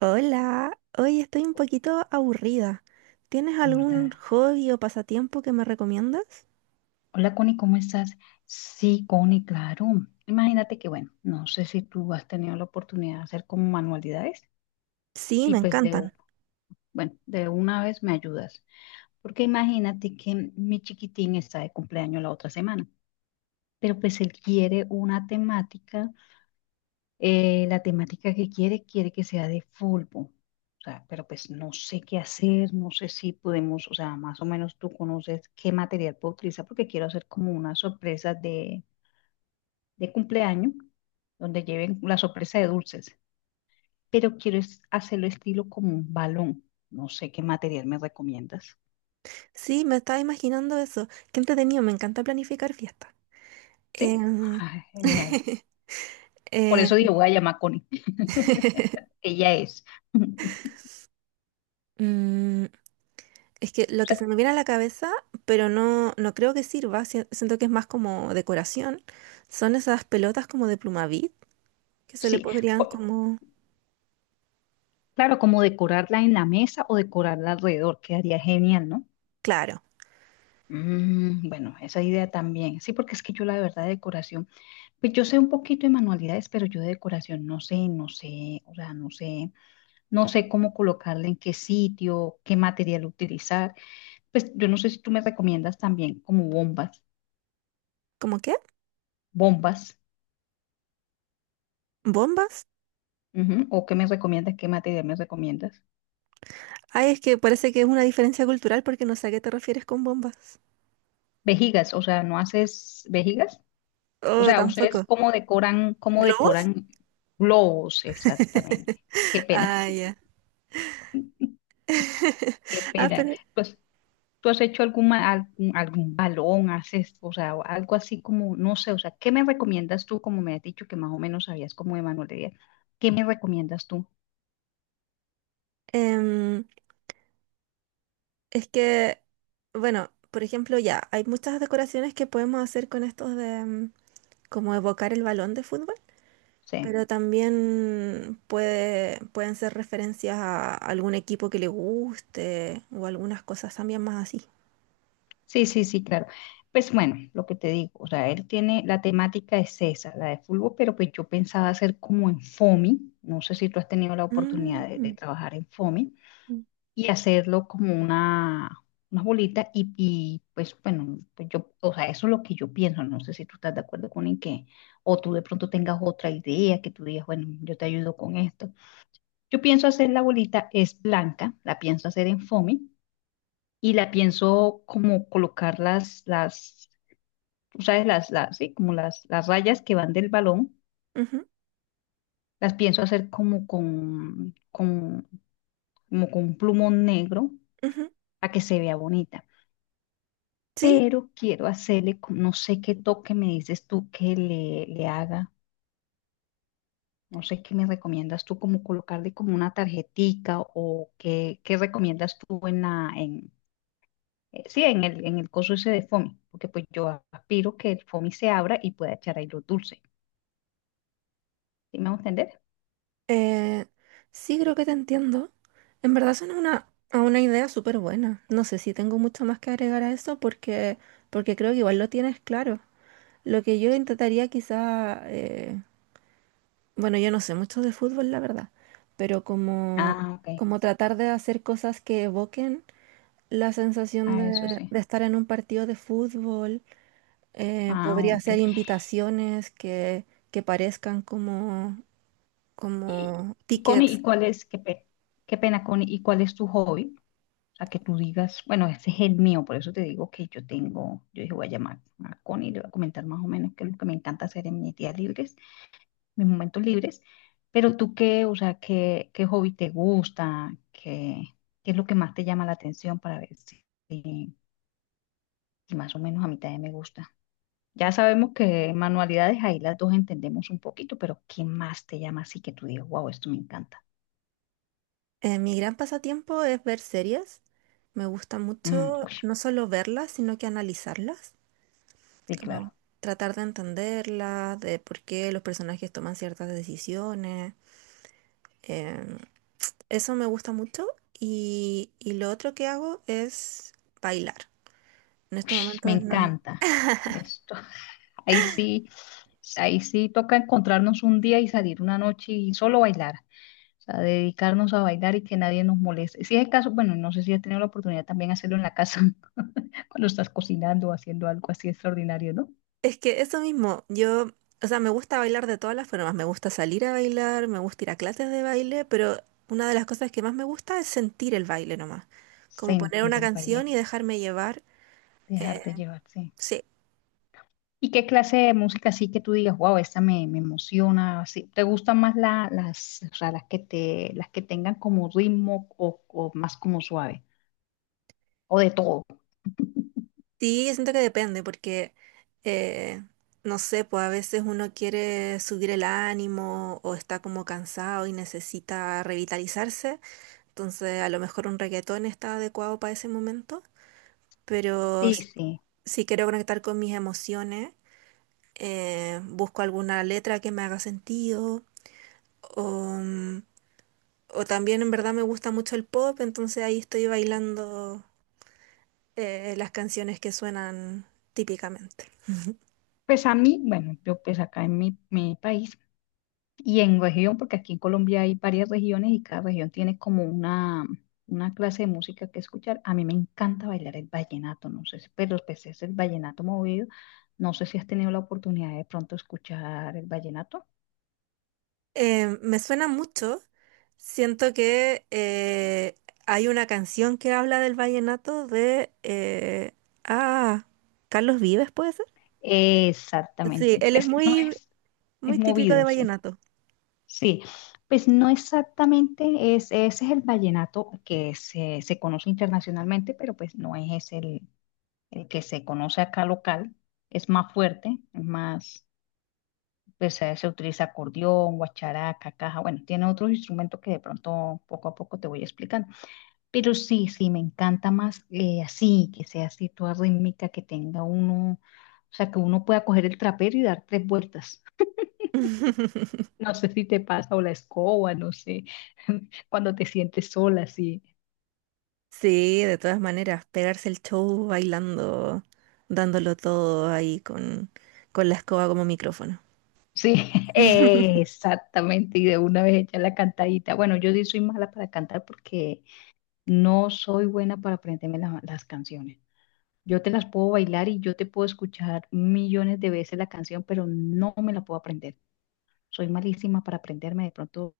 Hola, hoy estoy un poquito aburrida. ¿Tienes algún hobby o pasatiempo que me recomiendas? Hola, Connie, ¿cómo estás? Sí, Connie, claro. Imagínate que, bueno, no sé si tú has tenido la oportunidad de hacer como manualidades. Sí, me Pues de, u- encantan. bueno, de una vez me ayudas. Porque imagínate que mi chiquitín está de cumpleaños la otra semana, pero pues él quiere una temática. La temática que quiere, quiere que sea de fútbol. O sea, pero pues no sé qué hacer, no sé si podemos, o sea, más o menos tú conoces qué material puedo utilizar porque quiero hacer como una sorpresa de cumpleaños, donde lleven la sorpresa de dulces, pero quiero hacerlo estilo como un balón. No sé qué material me recomiendas. Sí, me estaba imaginando eso. Qué entretenido, me encanta planificar fiestas. Sí. Em, Ay, genial. Por eh, eso digo, voy a llamar a Connie. Ella es. mm, es que lo que se me viene a la cabeza, pero no creo que sirva, siento que es más como decoración, son esas pelotas como de Plumavit, que se le Sí, podrían como... claro, como decorarla en la mesa o decorarla alrededor, quedaría genial, ¿no? Claro, Mm, bueno, esa idea también. Sí, porque es que yo la verdad de decoración, pues yo sé un poquito de manualidades, pero yo de decoración no sé, no sé, o sea, no sé. No sé cómo colocarla, en qué sitio, qué material utilizar. Pues yo no sé si tú me recomiendas también como bombas, ¿como qué? bombas, ¿Bombas? ujú, o qué me recomiendas, qué material me recomiendas. Ay, es que parece que es una diferencia cultural porque no sé a qué te refieres con bombas. Vejigas, o sea, ¿no haces vejigas? O Oh, sea, ¿ustedes tampoco. Cómo ¿Globos? decoran globos? Esa, qué pena, Ah, ya. qué Ah, pena. pero Pues, ¿tú has hecho algún, algún, algún balón, haces, o sea, o algo así como, no sé, o sea, ¿qué me recomiendas tú? Como me has dicho que más o menos sabías como de manualidad, ¿qué me recomiendas tú? em, es que, bueno, por ejemplo, ya, hay muchas decoraciones que podemos hacer con estos de como evocar el balón de fútbol, Sí, pero también pueden ser referencias a algún equipo que le guste o algunas cosas también más así. sí, sí, sí, claro. Pues bueno, lo que te digo, o sea, él tiene, la temática es esa, la de fútbol, pero pues yo pensaba hacer como en FOMI, no sé si tú has tenido la oportunidad de Mm, trabajar en FOMI, y hacerlo como una bolita pues bueno, pues yo, o sea, eso es lo que yo pienso, no sé si tú estás de acuerdo con en que, o tú de pronto tengas otra idea que tú digas, bueno, yo te ayudo con esto. Yo pienso hacer la bolita, es blanca, la pienso hacer en FOMI y la pienso como colocar tú sabes, sí, como las rayas que van del balón, ujú, las pienso hacer como como con un plumón negro ujú. para que se vea bonita. Sí. Pero quiero hacerle, no sé qué toque me dices tú que le haga, no sé qué me recomiendas tú, como colocarle como una tarjetica o qué, qué recomiendas tú en sí, en en el coso ese de FOMI, porque pues yo aspiro que el FOMI se abra y pueda echar ahí los dulces. ¿Sí me va a entender? Eh, sí, creo que te entiendo. En verdad suena a una idea súper buena. No sé si tengo mucho más que agregar a eso porque, porque creo que igual lo tienes claro. Lo que yo intentaría quizá, bueno, yo no sé mucho de fútbol, la verdad, pero como, Ah, ok. como tratar de hacer cosas que evoquen la sensación Ah, eso es. De estar en un partido de fútbol. Ah, Podría ok. ser invitaciones que parezcan como, como Y Connie, tickets. ¿y cuál es, qué pena, Connie, ¿y cuál es tu hobby? O sea, que tú digas, bueno, ese es el mío, por eso te digo que yo tengo, yo dije, voy a llamar a Connie, le voy a comentar más o menos qué es lo que me encanta hacer en mis días libres, mis momentos libres. Pero tú qué, o sea, qué, qué hobby te gusta, qué, qué es lo que más te llama la atención para ver si, más o menos a mitad de me gusta. Ya sabemos que manualidades ahí las dos entendemos un poquito, pero ¿qué más te llama así que tú digas, wow, esto me encanta? Mi gran pasatiempo es ver series. Me gusta Mm, mucho no solo verlas, sino que analizarlas, sí, como claro. tratar de entenderlas, de por qué los personajes toman ciertas decisiones. Em, eso me gusta mucho. Y lo otro que hago es bailar. En estos Ush, me momentos no. encanta. Esto, ahí sí, ahí sí toca encontrarnos un día y salir una noche y solo bailar. O sea, dedicarnos a bailar y que nadie nos moleste. Si es el caso, bueno, no sé si has tenido la oportunidad también de hacerlo en la casa, cuando estás cocinando o haciendo algo así extraordinario, ¿no? Es que eso mismo, yo, o sea, me gusta bailar de todas las formas, me gusta salir a bailar, me gusta ir a clases de baile, pero una de las cosas que más me gusta es sentir el baile nomás, como poner una Sentir, canción y dejarme llevar. eh, dejarte llevar, sí. sí, ¿Y qué clase de música sí que tú digas, wow, esta me, me emociona? ¿Así? ¿Te gustan más las, o sea, las que te, las que tengan como ritmo o más como suave? ¿O de todo? sí, yo siento que depende, porque, eh, no sé, pues a veces uno quiere subir el ánimo o está como cansado y necesita revitalizarse, entonces a lo mejor un reggaetón está adecuado para ese momento, pero Sí, sí. si quiero conectar con mis emociones, busco alguna letra que me haga sentido, o, mm, o también en verdad me gusta mucho el pop, entonces ahí estoy bailando las canciones que suenan típicamente. Pues a mí, bueno, yo pues acá en mi país y en región, porque aquí en Colombia hay varias regiones y cada región tiene como una clase de música que escuchar. A mí me encanta bailar el vallenato, no sé si, pero pues es el vallenato movido. No sé si has tenido la oportunidad de pronto escuchar el vallenato. Me suena mucho, siento que hay una canción que habla del vallenato de... ah, Carlos Vives, ¿puede ser? Sí, Exactamente. él es muy, Es muy típico de movidas, vallenato. sí. Pues no exactamente, es, ese es el vallenato que se conoce internacionalmente, pero pues no es ese el que se conoce acá local. Es más fuerte, es más, pues se utiliza acordeón, guacharaca, caja, bueno, tiene otros instrumentos que de pronto poco a poco te voy explicando. Pero sí, sí, me encanta más así, que sea así toda rítmica, que tenga uno, o sea, que uno pueda coger el trapero y dar tres vueltas. No sé si te pasa o la escoba, no sé, cuando te sientes sola, sí. Sí, de todas maneras, pegarse el show bailando, dándolo todo ahí con la escoba como micrófono. Sí, exactamente, y de una vez echar la cantadita. Bueno, yo sí soy mala para cantar porque no soy buena para aprenderme las canciones. Yo te las puedo bailar y yo te puedo escuchar millones de veces la canción, pero no me la puedo aprender. Soy malísima para aprenderme de pronto,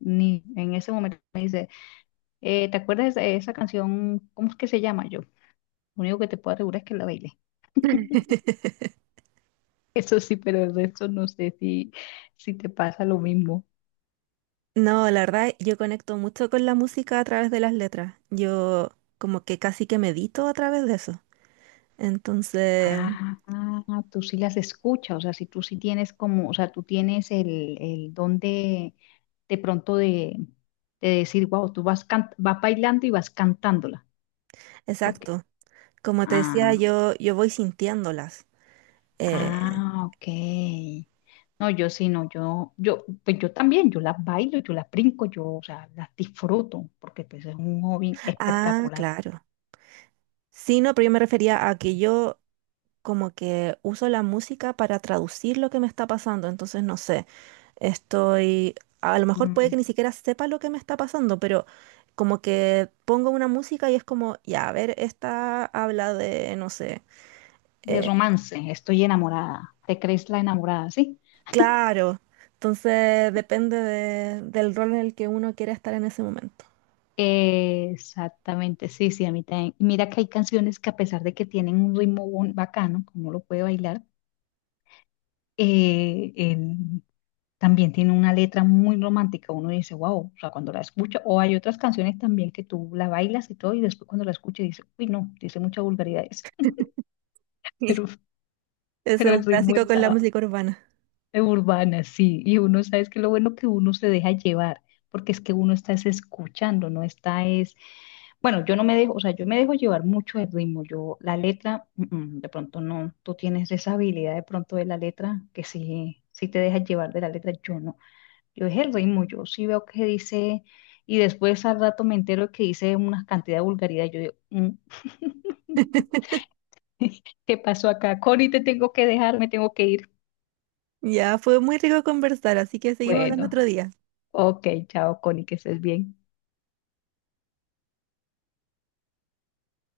ni en ese momento. ¿Te acuerdas de esa, esa canción? ¿Cómo es que se llama yo? Lo único que te puedo asegurar es que la baile. Eso sí, pero el resto no sé si, si te pasa lo mismo. No, la verdad, yo conecto mucho con la música a través de las letras. Yo como que casi que medito a través de eso. Entonces, Ah, ah, tú sí las escuchas, o sea, si tú sí tienes como, o sea, tú tienes el don de pronto de decir, wow, tú vas, vas bailando y vas cantándola. exacto. Como te decía, Ah, yo voy sintiéndolas. Eh, ah, ok. No, yo sí, no, yo, pues yo también, yo las bailo, yo las brinco, yo, o sea, las disfruto, porque pues es un hobby ah, claro. Sí, no, pero yo me refería a que yo como que uso la música para traducir lo que me está pasando, entonces no sé, estoy, a lo mejor puede que mm, ni siquiera sepa lo que me está pasando, pero como que pongo una música y es como, ya, a ver, esta habla de, no sé, de eh, romance, estoy enamorada, te crees la enamorada, ¿sí? claro, entonces depende del rol en el que uno quiera estar en ese momento. Exactamente, sí, sí, a mí también. Mira que hay canciones que a pesar de que tienen un ritmo bacano, como lo puede bailar, eh, el- también tiene una letra muy romántica. Uno dice, wow, o sea, cuando la escucha, o hay otras canciones también que tú la bailas y todo, y después cuando la escuchas dice, uy, no, dice muchas vulgaridades, pero, Eso pero es un el ritmo clásico con la está música urbana. urbana, sí, y uno sabe que lo bueno que uno se deja llevar, porque es que uno está es escuchando, no está es, bueno, yo no me dejo, o sea, yo me dejo llevar mucho el ritmo, yo la letra, mm, mm, de pronto no, tú tienes esa habilidad de pronto de la letra, que sí, sí te dejas llevar de la letra, yo no, yo es el ritmo, yo sí veo que dice, y después al rato me entero que dice una cantidad de vulgaridad, yo digo, "Mm, ¿qué pasó acá? Connie, te tengo que dejar, me tengo que ir. Ya, fue muy rico conversar, así que seguimos hablando Bueno, otro día. ok, chao, Connie, que estés bien.